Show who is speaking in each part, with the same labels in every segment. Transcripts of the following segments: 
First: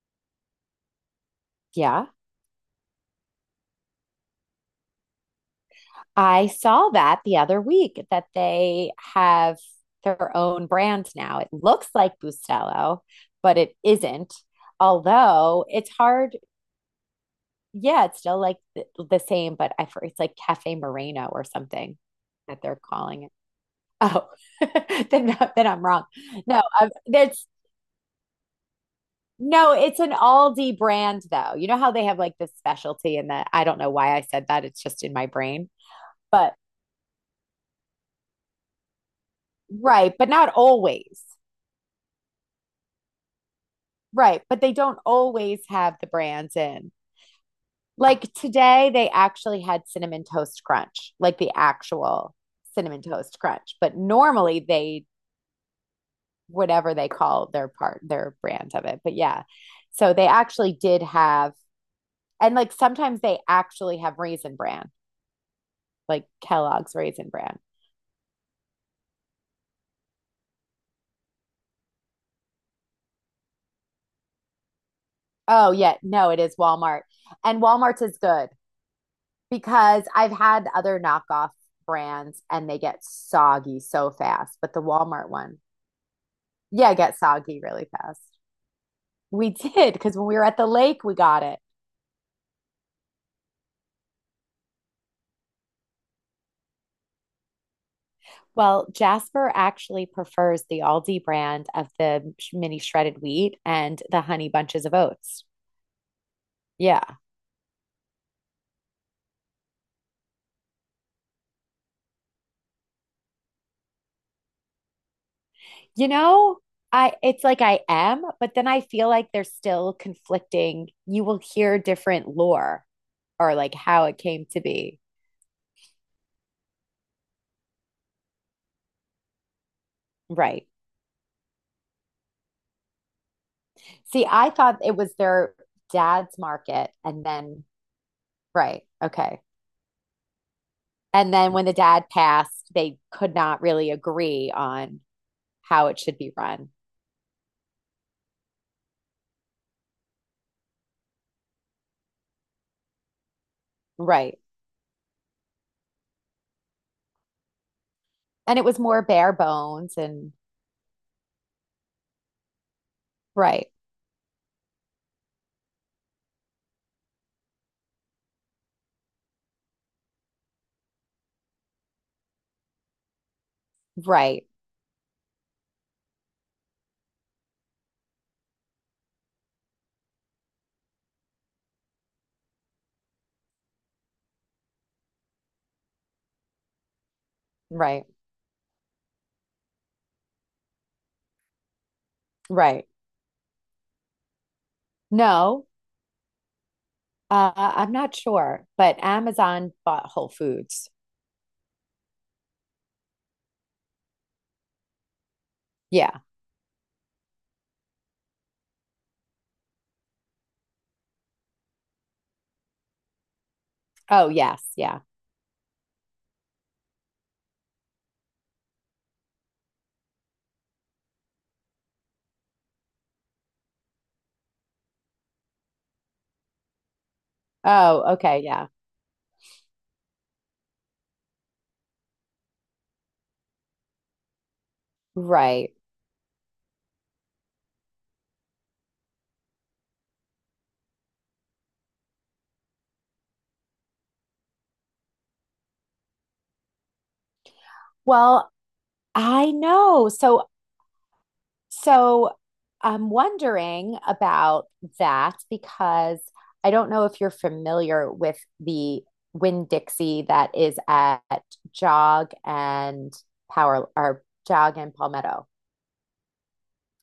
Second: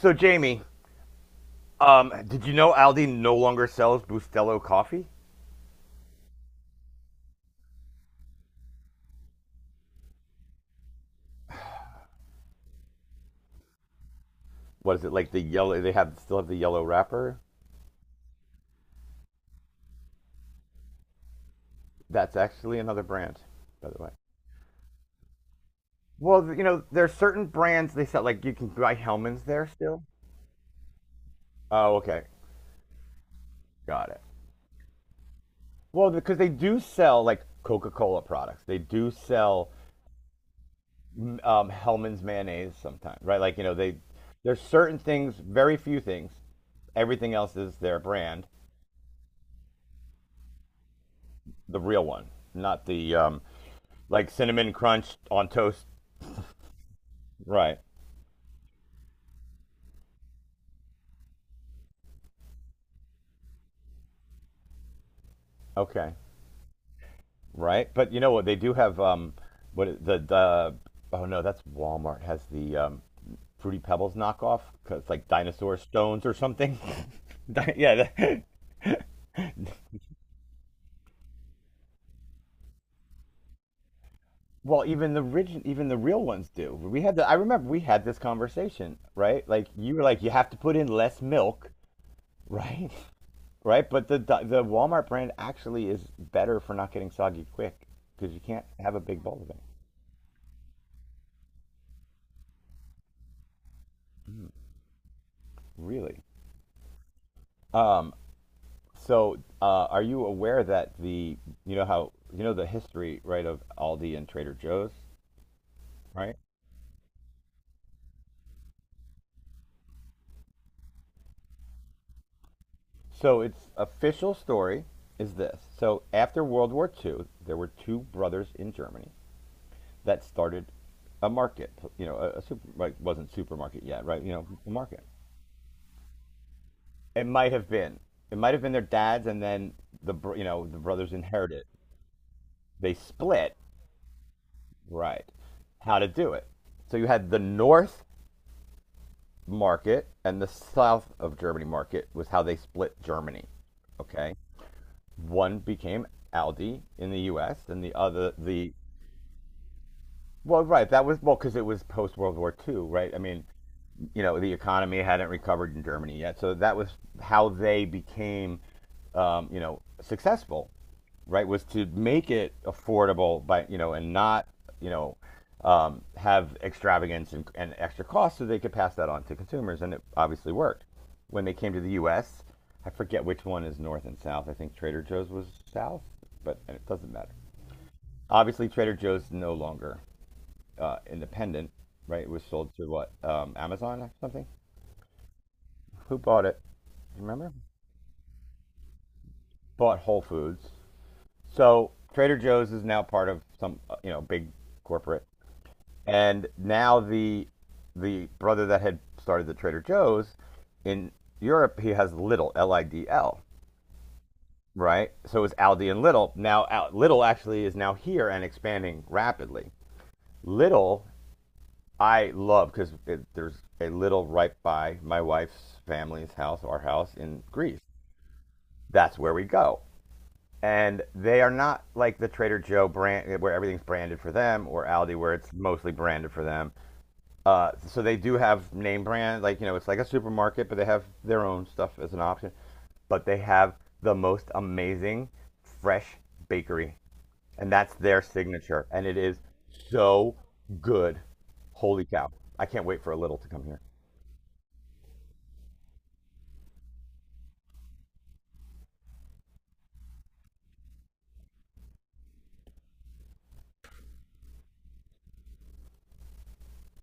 Speaker 1: So, Jamie,
Speaker 2: Yeah.
Speaker 1: did you know Aldi no longer sells Bustelo coffee?
Speaker 2: I saw that the other week that they have their own brand now. It looks like Bustelo, but it isn't.
Speaker 1: What is it, like the
Speaker 2: Although
Speaker 1: yellow?
Speaker 2: it's
Speaker 1: They have still
Speaker 2: hard.
Speaker 1: have the yellow wrapper.
Speaker 2: Yeah, it's still like the same, but I for it's like Cafe Moreno or something
Speaker 1: That's
Speaker 2: that
Speaker 1: actually
Speaker 2: they're
Speaker 1: another
Speaker 2: calling it.
Speaker 1: brand, by the way.
Speaker 2: Oh, then I'm wrong.
Speaker 1: Well,
Speaker 2: No, I
Speaker 1: there's
Speaker 2: that's
Speaker 1: certain brands they sell. Like, you can buy Hellman's there
Speaker 2: no, it's
Speaker 1: still.
Speaker 2: an Aldi brand though. You know how
Speaker 1: Oh,
Speaker 2: they have
Speaker 1: okay,
Speaker 2: like this specialty and that I don't know
Speaker 1: got
Speaker 2: why
Speaker 1: it.
Speaker 2: I said that. It's just in my brain.
Speaker 1: Well, because they
Speaker 2: But
Speaker 1: do sell, like, Coca-Cola products. They do sell
Speaker 2: right, but not always.
Speaker 1: Hellman's mayonnaise sometimes, right? Like, you know, they
Speaker 2: Right,
Speaker 1: there's
Speaker 2: but they
Speaker 1: certain
Speaker 2: don't
Speaker 1: things,
Speaker 2: always
Speaker 1: very
Speaker 2: have
Speaker 1: few
Speaker 2: the
Speaker 1: things.
Speaker 2: brands in.
Speaker 1: Everything else is their
Speaker 2: Like
Speaker 1: brand,
Speaker 2: today, they actually had cinnamon toast crunch, like the
Speaker 1: the real one,
Speaker 2: actual
Speaker 1: not
Speaker 2: cinnamon
Speaker 1: the
Speaker 2: toast crunch. But
Speaker 1: like
Speaker 2: normally,
Speaker 1: cinnamon
Speaker 2: they
Speaker 1: crunch on toast.
Speaker 2: whatever they call their
Speaker 1: Right.
Speaker 2: part, their brand of it. But yeah, so they actually did have, and like sometimes they actually have raisin bran,
Speaker 1: Okay.
Speaker 2: like Kellogg's raisin bran.
Speaker 1: Right. But you know what? They do have. What is- the Oh no, that's Walmart has the fruity pebbles knockoff 'cause it's like
Speaker 2: Oh
Speaker 1: dinosaur
Speaker 2: yeah,
Speaker 1: stones
Speaker 2: no,
Speaker 1: or
Speaker 2: it is
Speaker 1: something.
Speaker 2: Walmart, and
Speaker 1: Yeah.
Speaker 2: Walmart's is good because I've had other knockoff brands and they get soggy so fast, but the
Speaker 1: Well, even the
Speaker 2: Walmart one.
Speaker 1: origin, even the real ones do.
Speaker 2: Yeah,
Speaker 1: We had
Speaker 2: get
Speaker 1: the I
Speaker 2: soggy
Speaker 1: remember we
Speaker 2: really
Speaker 1: had this
Speaker 2: fast.
Speaker 1: conversation, right?
Speaker 2: We
Speaker 1: Like,
Speaker 2: did
Speaker 1: you were
Speaker 2: because
Speaker 1: like,
Speaker 2: when
Speaker 1: you
Speaker 2: we were
Speaker 1: have to
Speaker 2: at the
Speaker 1: put in
Speaker 2: lake, we
Speaker 1: less
Speaker 2: got it.
Speaker 1: milk, right? Right, but the Walmart brand actually is better for not getting soggy quick, because you can't
Speaker 2: Well,
Speaker 1: have a big bowl of
Speaker 2: Jasper
Speaker 1: it.
Speaker 2: actually prefers the Aldi brand of the mini shredded wheat and the honey bunches of oats.
Speaker 1: Really?
Speaker 2: Yeah.
Speaker 1: So, are you aware that the you know how, you know, the history, right, of Aldi and Trader Joe's,
Speaker 2: You
Speaker 1: right?
Speaker 2: know, I it's like I am, but then I feel like there's still conflicting. You will hear different lore
Speaker 1: So
Speaker 2: or
Speaker 1: its
Speaker 2: like how it
Speaker 1: official
Speaker 2: came to
Speaker 1: story
Speaker 2: be.
Speaker 1: is this. So after World War II, there were two brothers in Germany that
Speaker 2: Right.
Speaker 1: started a market. You know, a super, like, wasn't supermarket yet, right?
Speaker 2: See,
Speaker 1: You know,
Speaker 2: I
Speaker 1: a
Speaker 2: thought it
Speaker 1: market.
Speaker 2: was their dad's market
Speaker 1: It
Speaker 2: and
Speaker 1: might
Speaker 2: then
Speaker 1: have been. It might have been their
Speaker 2: right.
Speaker 1: dads, and
Speaker 2: Okay.
Speaker 1: then you know, the brothers
Speaker 2: And then when
Speaker 1: inherited.
Speaker 2: the dad passed,
Speaker 1: They
Speaker 2: they could
Speaker 1: split,
Speaker 2: not really agree on
Speaker 1: right?
Speaker 2: how
Speaker 1: How
Speaker 2: it
Speaker 1: to
Speaker 2: should
Speaker 1: do
Speaker 2: be
Speaker 1: it?
Speaker 2: run.
Speaker 1: So you had the North market, and the south of Germany market, was how they split Germany. Okay,
Speaker 2: Right.
Speaker 1: one became Aldi in the U.S., and the other
Speaker 2: And it
Speaker 1: the,
Speaker 2: was more bare bones and
Speaker 1: well, right. That was, because it was post World War II, right? I mean,
Speaker 2: right,
Speaker 1: you know, the economy hadn't recovered in Germany yet, so that was how they became, successful, right? Was to make it affordable by, you know, and
Speaker 2: right,
Speaker 1: not, you know have extravagance and, extra costs, so they could pass that on to consumers, and it obviously worked. When they came to the U.S., I forget which one is north and south. I think Trader Joe's was south, but it doesn't matter.
Speaker 2: right,
Speaker 1: Obviously, Trader Joe's no longer independent, right? It was sold to
Speaker 2: right.
Speaker 1: what? Amazon or something?
Speaker 2: No,
Speaker 1: Who bought it? Do you remember?
Speaker 2: I'm not sure, but Amazon
Speaker 1: Bought
Speaker 2: bought
Speaker 1: Whole
Speaker 2: Whole
Speaker 1: Foods.
Speaker 2: Foods.
Speaker 1: So Trader Joe's is now part of some, big corporate.
Speaker 2: Yeah.
Speaker 1: And now the brother that had started the Trader Joe's in Europe, he has Little LIDL,
Speaker 2: Oh, yes. Yeah.
Speaker 1: right? So it was Aldi and Little. Now Little actually is now here and expanding rapidly. Little, I love, because there's a little right by my wife's family's house, our house in Greece.
Speaker 2: Oh, okay. Yeah.
Speaker 1: That's where we go. And they are not like the Trader Joe brand where everything's branded for them, or Aldi where it's
Speaker 2: Right.
Speaker 1: mostly branded for them. So they do have name brand, like, you know, it's like a supermarket, but they have their own stuff as an option. But they have the most amazing fresh bakery, and that's their
Speaker 2: Well,
Speaker 1: signature, and it is
Speaker 2: I know.
Speaker 1: so
Speaker 2: So
Speaker 1: good. Holy cow!
Speaker 2: So
Speaker 1: I can't wait for
Speaker 2: I'm
Speaker 1: a little to come here.
Speaker 2: wondering about that because I don't know if you're familiar with the Winn-Dixie that is at Jog and Power or Jog and Palmetto.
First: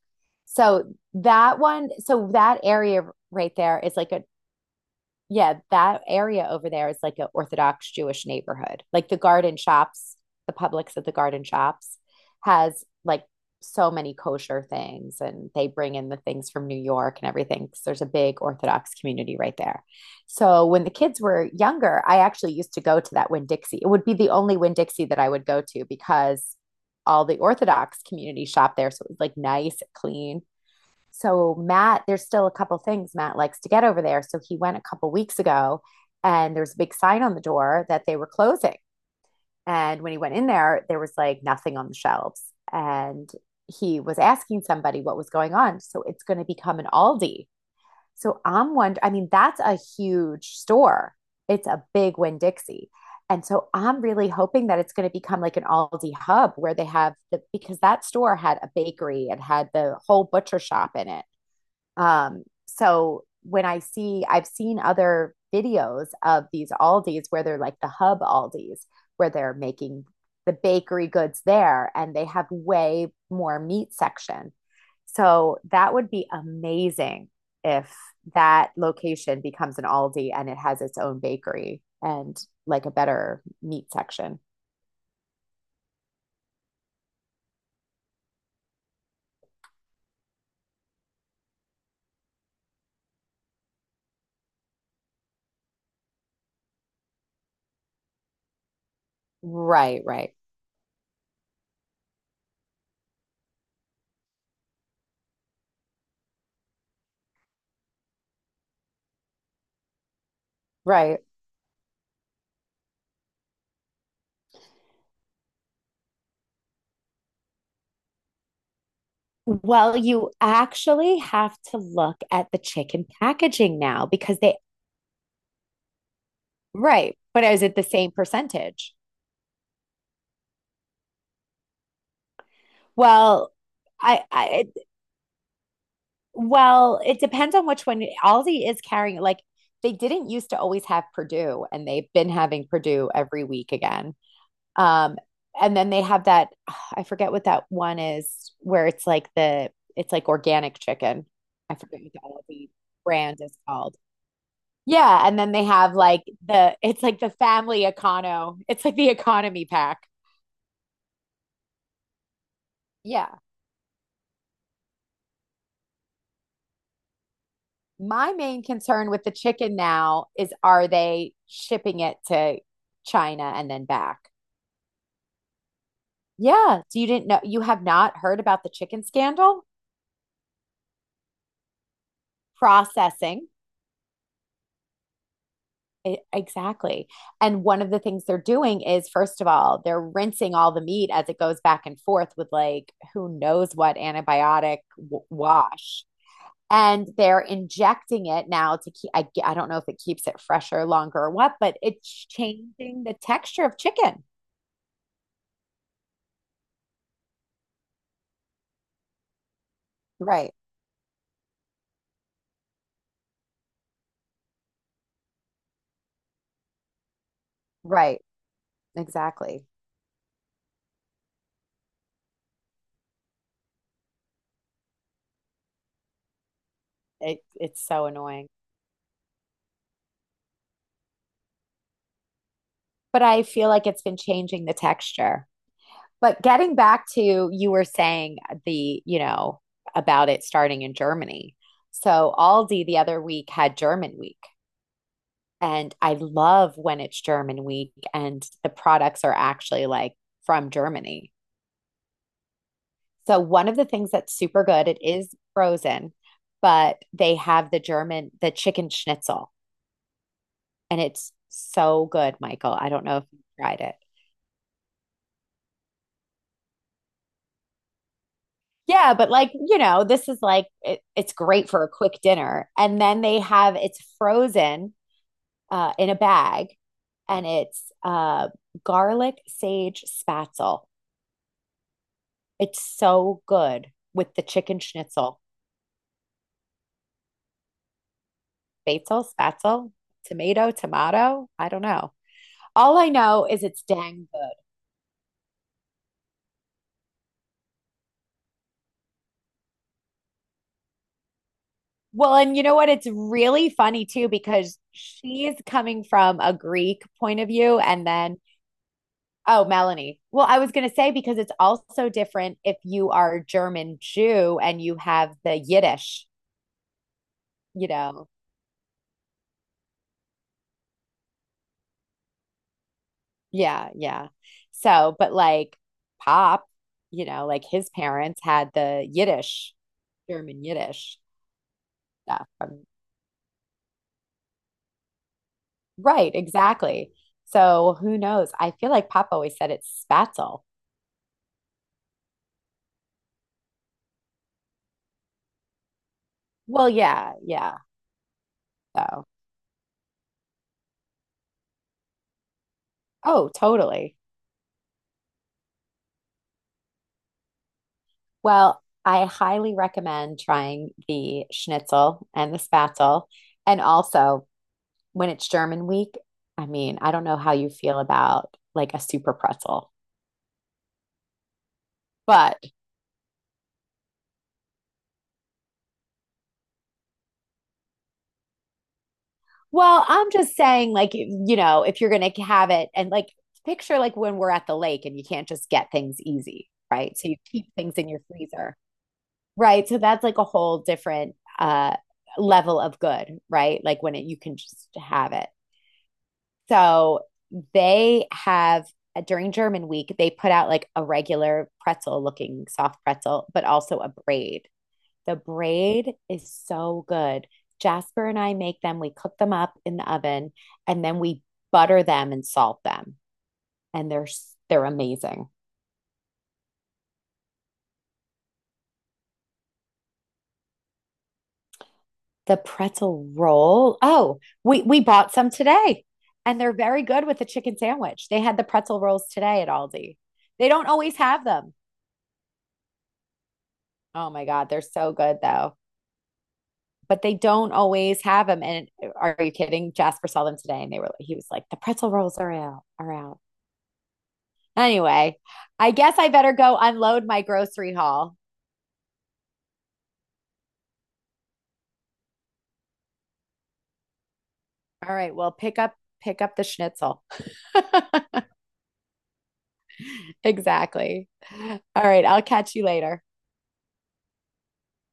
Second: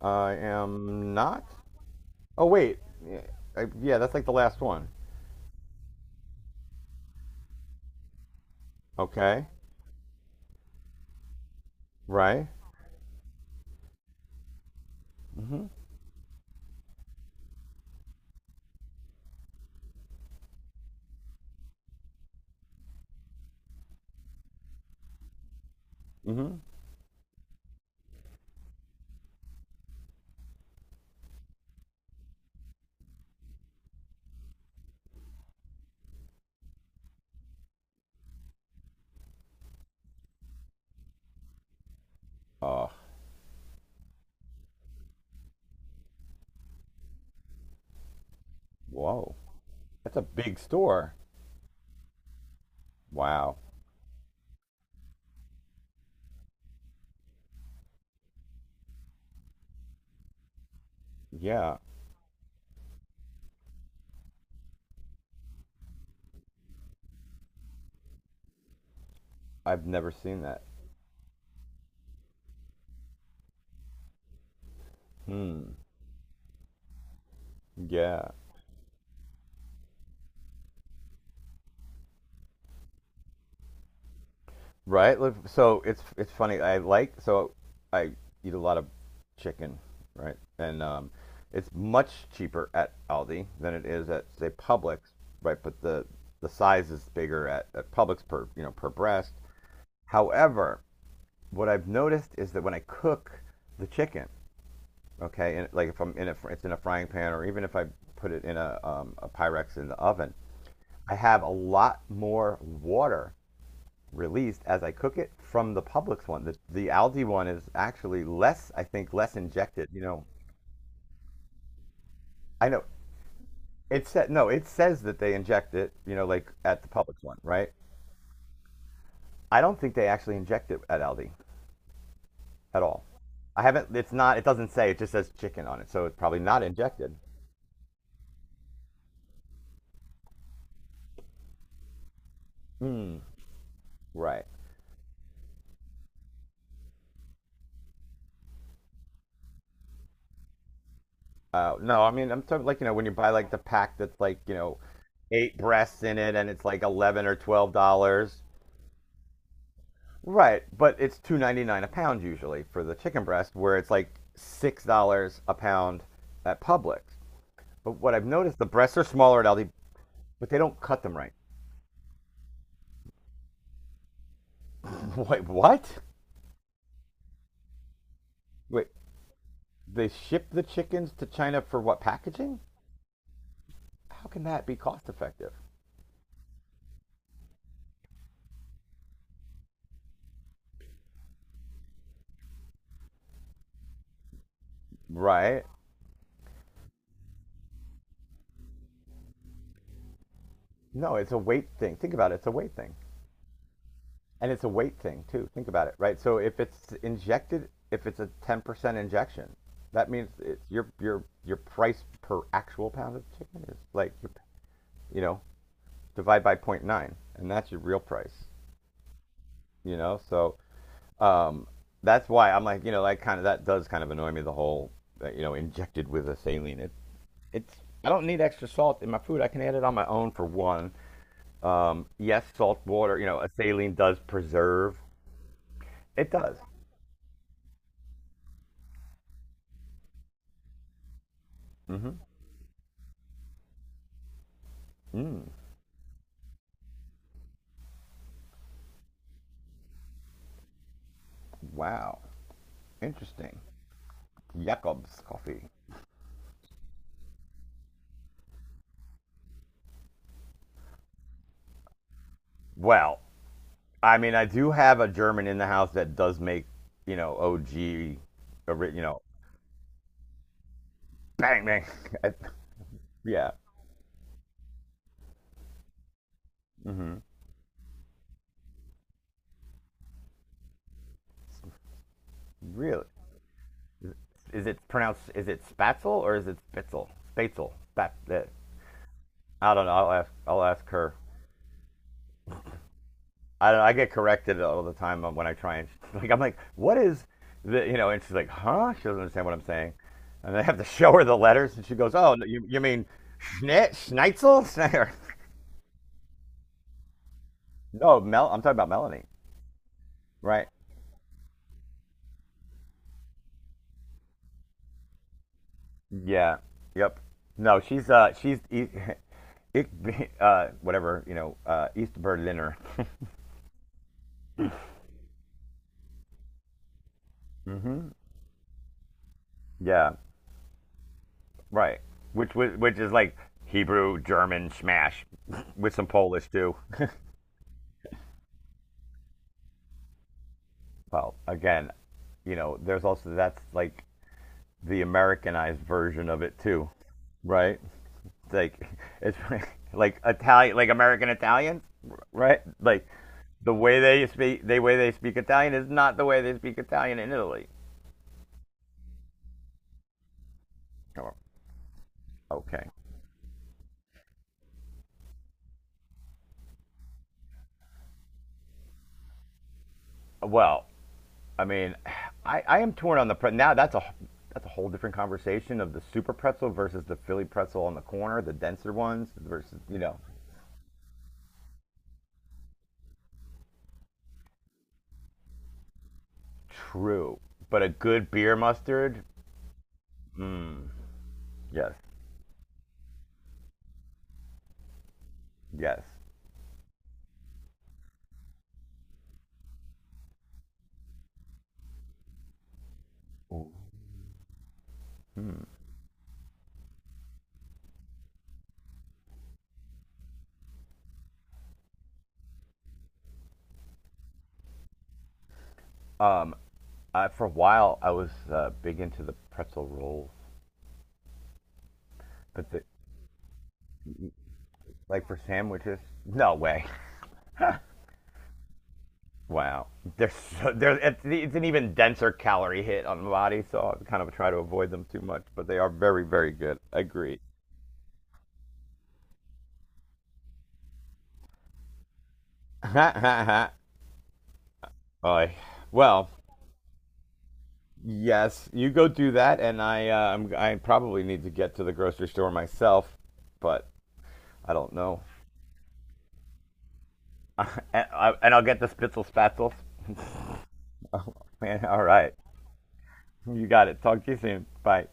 Speaker 1: I am not.
Speaker 2: So
Speaker 1: Oh
Speaker 2: that
Speaker 1: wait,
Speaker 2: area
Speaker 1: yeah,
Speaker 2: right there is
Speaker 1: yeah,
Speaker 2: like
Speaker 1: that's
Speaker 2: a
Speaker 1: like the last one.
Speaker 2: yeah, that area over there is like an Orthodox Jewish neighborhood. Like the
Speaker 1: Okay,
Speaker 2: garden shops, the Publix at the garden shops
Speaker 1: right?
Speaker 2: has like so many kosher things and they bring in the things from New York and everything, 'cause there's a big Orthodox community right there. So when the kids were younger, I actually used to go to that Winn-Dixie. It would be the only Winn-Dixie that I would go to
Speaker 1: Mm-hmm.
Speaker 2: because all the Orthodox community shop there. So it was like nice, clean. So Matt, there's still a couple things Matt likes to get over there. So he went a couple weeks ago and there was a big sign on the door that they were closing. And when he went in there, there was like nothing on the shelves.
Speaker 1: Oh,
Speaker 2: And he was asking somebody what was going on. So it's going to become an Aldi. So I'm wondering, I mean,
Speaker 1: whoa,
Speaker 2: that's a
Speaker 1: that's a
Speaker 2: huge
Speaker 1: big store.
Speaker 2: store. It's a big Winn Dixie. And
Speaker 1: Wow.
Speaker 2: so I'm really hoping that it's going to become like an Aldi hub where they have because that store had a bakery, and had the whole butcher shop in it.
Speaker 1: Yeah,
Speaker 2: So when I've seen other videos of these Aldis where they're like the hub Aldis, where they're
Speaker 1: I've
Speaker 2: making
Speaker 1: never seen
Speaker 2: the
Speaker 1: that.
Speaker 2: bakery goods there and they have way more meat section. So
Speaker 1: Hmm.
Speaker 2: that would be amazing if
Speaker 1: Yeah.
Speaker 2: that location becomes an Aldi and it has its own bakery and like a better meat section.
Speaker 1: Right. So it's funny. I, like, so I eat a lot of chicken, right? And it's much cheaper at Aldi than it is at, say, Publix, right? But the size is bigger at Publix, per you know per breast.
Speaker 2: Right, right,
Speaker 1: However, what I've noticed is that when I cook the chicken, okay, and like, if I'm in a it's in a frying pan, or even if I put it in a Pyrex in the oven, I
Speaker 2: right.
Speaker 1: have a lot more water released as I cook it from the Publix one. The Aldi one is actually less, I think, less injected.
Speaker 2: Well,
Speaker 1: You know,
Speaker 2: you actually have to look at the
Speaker 1: I know,
Speaker 2: chicken packaging now
Speaker 1: it said,
Speaker 2: because
Speaker 1: no,
Speaker 2: they
Speaker 1: it says that they inject it. You know, like at the
Speaker 2: Right.
Speaker 1: Publix one,
Speaker 2: But is
Speaker 1: right?
Speaker 2: it the same percentage?
Speaker 1: I don't think they actually inject it at Aldi at all.
Speaker 2: Well,
Speaker 1: I haven't. It's
Speaker 2: I,
Speaker 1: not. It
Speaker 2: I,
Speaker 1: doesn't say. It just says chicken on it, so it's probably not injected.
Speaker 2: it depends on which one. Aldi is carrying, like, they didn't used to always have Purdue, and they've been having Purdue
Speaker 1: Mm,
Speaker 2: every week again.
Speaker 1: right.
Speaker 2: Um, and then they have that, I forget what that one is, where it's like it's like organic chicken. I forget
Speaker 1: No, I
Speaker 2: what
Speaker 1: mean, I'm
Speaker 2: the
Speaker 1: talking,
Speaker 2: Aldi
Speaker 1: like, when you buy,
Speaker 2: brand
Speaker 1: like,
Speaker 2: is
Speaker 1: the pack
Speaker 2: called.
Speaker 1: that's like,
Speaker 2: Yeah. And then
Speaker 1: eight
Speaker 2: they have
Speaker 1: breasts in
Speaker 2: like
Speaker 1: it, and it's like
Speaker 2: it's like
Speaker 1: eleven
Speaker 2: the
Speaker 1: or twelve
Speaker 2: family
Speaker 1: dollars.
Speaker 2: econo, it's like the economy pack.
Speaker 1: Right, but it's 2.99 a pound usually for the chicken
Speaker 2: Yeah.
Speaker 1: breast, where it's like $6 a pound at Publix. But what I've
Speaker 2: My
Speaker 1: noticed,
Speaker 2: main
Speaker 1: the breasts are
Speaker 2: concern with the
Speaker 1: smaller at Aldi,
Speaker 2: chicken now
Speaker 1: but
Speaker 2: is
Speaker 1: they don't
Speaker 2: are
Speaker 1: cut them
Speaker 2: they
Speaker 1: right.
Speaker 2: shipping it to China and then back?
Speaker 1: Wait, what?
Speaker 2: Yeah. So you didn't know, you have not heard about the
Speaker 1: Wait,
Speaker 2: chicken scandal?
Speaker 1: they ship the chickens to China for what, packaging?
Speaker 2: Processing.
Speaker 1: How can that be cost effective?
Speaker 2: Exactly. And one of the things they're doing is, first of all, they're rinsing all the meat as it goes back and forth with like who knows what antibiotic
Speaker 1: Right?
Speaker 2: wash. And they're injecting it now to keep, I don't know if it keeps it fresher,
Speaker 1: No,
Speaker 2: longer,
Speaker 1: it's
Speaker 2: or
Speaker 1: a
Speaker 2: what,
Speaker 1: weight
Speaker 2: but
Speaker 1: thing.
Speaker 2: it's
Speaker 1: Think about it. It's a weight thing.
Speaker 2: changing the texture of chicken.
Speaker 1: And it's a weight thing too. Think about it, right? So if it's injected, if it's a 10% injection, that means
Speaker 2: Right.
Speaker 1: it's your price per actual pound of chicken is, like, you know divide by zero point 0.9, and that's your real
Speaker 2: Right,
Speaker 1: price.
Speaker 2: exactly.
Speaker 1: You know, so um, that's why I'm, like, you know, like, kind of, that does kind of annoy me, the whole, injected with a saline. It,
Speaker 2: It,
Speaker 1: it's
Speaker 2: it's so
Speaker 1: I don't need
Speaker 2: annoying.
Speaker 1: extra salt in my food. I can add it on my own, for one. Yes, salt water,
Speaker 2: But I
Speaker 1: a
Speaker 2: feel like
Speaker 1: saline
Speaker 2: it's been
Speaker 1: does
Speaker 2: changing the
Speaker 1: preserve.
Speaker 2: texture.
Speaker 1: It
Speaker 2: But
Speaker 1: does.
Speaker 2: getting back to you were saying the, you know, about it starting in Germany.
Speaker 1: Hmm.
Speaker 2: So Aldi the other week had German week. And I love when it's German week and the products are actually like from Germany.
Speaker 1: Wow.
Speaker 2: So
Speaker 1: Interesting.
Speaker 2: one of the things that's super good, it
Speaker 1: Jacobs
Speaker 2: is
Speaker 1: coffee.
Speaker 2: frozen, but they have the German, the chicken schnitzel and it's so good, Michael. I don't know
Speaker 1: Well,
Speaker 2: if you tried it.
Speaker 1: I mean, I do have a German in the house that does make, OG, ori- you
Speaker 2: Yeah,
Speaker 1: know,
Speaker 2: but like, you know, this is like it's
Speaker 1: bang
Speaker 2: great for
Speaker 1: bang.
Speaker 2: a quick dinner. And then they
Speaker 1: Yeah,
Speaker 2: have it's frozen in a bag and it's garlic sage spatzel. It's
Speaker 1: really.
Speaker 2: so good with the
Speaker 1: Is
Speaker 2: chicken
Speaker 1: it pronounced?
Speaker 2: schnitzel.
Speaker 1: Is it Spatzel or is it Spitzel? Spatzel. Spat.
Speaker 2: Basil,
Speaker 1: I don't know.
Speaker 2: spatzel,
Speaker 1: I'll ask. I'll
Speaker 2: tomato,
Speaker 1: ask her.
Speaker 2: tomato. I don't know. All I know is
Speaker 1: I don't
Speaker 2: it's
Speaker 1: know, I get
Speaker 2: dang good.
Speaker 1: corrected all the time when I try, and like, I'm like, what is the? You know? And she's like, huh? She doesn't understand what I'm saying, and I have to show her the letters, and she goes, oh,
Speaker 2: Well,
Speaker 1: no,
Speaker 2: and you
Speaker 1: you
Speaker 2: know
Speaker 1: you
Speaker 2: what?
Speaker 1: mean
Speaker 2: It's really funny too
Speaker 1: Schnitzel?
Speaker 2: because she's coming from a Greek point of view. And
Speaker 1: No,
Speaker 2: then,
Speaker 1: Mel. I'm talking about Melanie,
Speaker 2: oh, Melanie. Well, I
Speaker 1: right?
Speaker 2: was going to say because it's also different if you are German Jew and you have the Yiddish,
Speaker 1: Yeah. Yep. No,
Speaker 2: you
Speaker 1: she's
Speaker 2: know?
Speaker 1: uh, she's ik, whatever, you know, East Berliner.
Speaker 2: Yeah, yeah. So, but like Pop, you know, like his
Speaker 1: Hmm.
Speaker 2: parents had the Yiddish,
Speaker 1: Yeah.
Speaker 2: German Yiddish
Speaker 1: Right.
Speaker 2: stuff.
Speaker 1: Which was which is like, Hebrew, German, smash, with some
Speaker 2: Right,
Speaker 1: Polish too.
Speaker 2: exactly. So who knows? I feel like Pop always said it's spatzel.
Speaker 1: Well, again, you know, there's also, that's like the Americanized version of it too,
Speaker 2: Well, yeah, yeah.
Speaker 1: right? Like,
Speaker 2: So.
Speaker 1: it's like Italian, like American Italians, right? Like
Speaker 2: Oh,
Speaker 1: the way
Speaker 2: totally.
Speaker 1: they speak, the way they speak Italian is not the way they speak Italian in Italy.
Speaker 2: Well, I highly recommend trying
Speaker 1: Oh,
Speaker 2: the schnitzel and the
Speaker 1: okay.
Speaker 2: spatzel. And also, when it's German week, I mean, I don't know how you feel about like a super pretzel,
Speaker 1: Well, I mean,
Speaker 2: but
Speaker 1: I am torn on now. That's a whole different conversation of the super pretzel versus the Philly pretzel on the corner, the denser ones versus,
Speaker 2: well, I'm just saying, like, you know, if you're going to have it and like picture like when we're at the lake and you can't just get things easy, right? So you
Speaker 1: true.
Speaker 2: keep
Speaker 1: But a
Speaker 2: things in your
Speaker 1: good beer
Speaker 2: freezer,
Speaker 1: mustard,
Speaker 2: right? So that's like a whole different
Speaker 1: yes,
Speaker 2: level of good, right? Like when it, you can just have it.
Speaker 1: yes.
Speaker 2: So they have during German week, they put out like a regular pretzel looking soft pretzel, but also a braid. The braid is so good. Jasper and I make them, we cook them up in the oven, and then we butter them and salt them. And they're amazing.
Speaker 1: For a while, I was big into the pretzel rolls,
Speaker 2: The
Speaker 1: but the
Speaker 2: pretzel roll. Oh, we
Speaker 1: like
Speaker 2: bought
Speaker 1: for
Speaker 2: some
Speaker 1: sandwiches?
Speaker 2: today.
Speaker 1: No
Speaker 2: And they're
Speaker 1: way.
Speaker 2: very good with the chicken sandwich. They had the pretzel rolls today at
Speaker 1: Wow.
Speaker 2: Aldi. They don't
Speaker 1: There's
Speaker 2: always have
Speaker 1: It's an
Speaker 2: them.
Speaker 1: even denser calorie hit on the body, so I kind
Speaker 2: Oh
Speaker 1: of
Speaker 2: my
Speaker 1: try to
Speaker 2: God, they're
Speaker 1: avoid them
Speaker 2: so
Speaker 1: too
Speaker 2: good
Speaker 1: much, but
Speaker 2: though.
Speaker 1: they are very very good.
Speaker 2: But they
Speaker 1: Agree.
Speaker 2: don't always have them. And are you kidding? Jasper saw them today and they were, he was like, the pretzel rolls are out, are out. Anyway,
Speaker 1: Oy.
Speaker 2: I guess I
Speaker 1: Well,
Speaker 2: better go unload my grocery haul.
Speaker 1: yes, you go do that, and I probably need to get to the grocery store myself, but I don't
Speaker 2: All
Speaker 1: know.
Speaker 2: right. Well, pick up the schnitzel.
Speaker 1: And, I'll get the spitzel spatzels.
Speaker 2: Exactly. All
Speaker 1: Man, all
Speaker 2: right.
Speaker 1: right,
Speaker 2: I'll catch you later.
Speaker 1: you got it. Talk to you soon. Bye.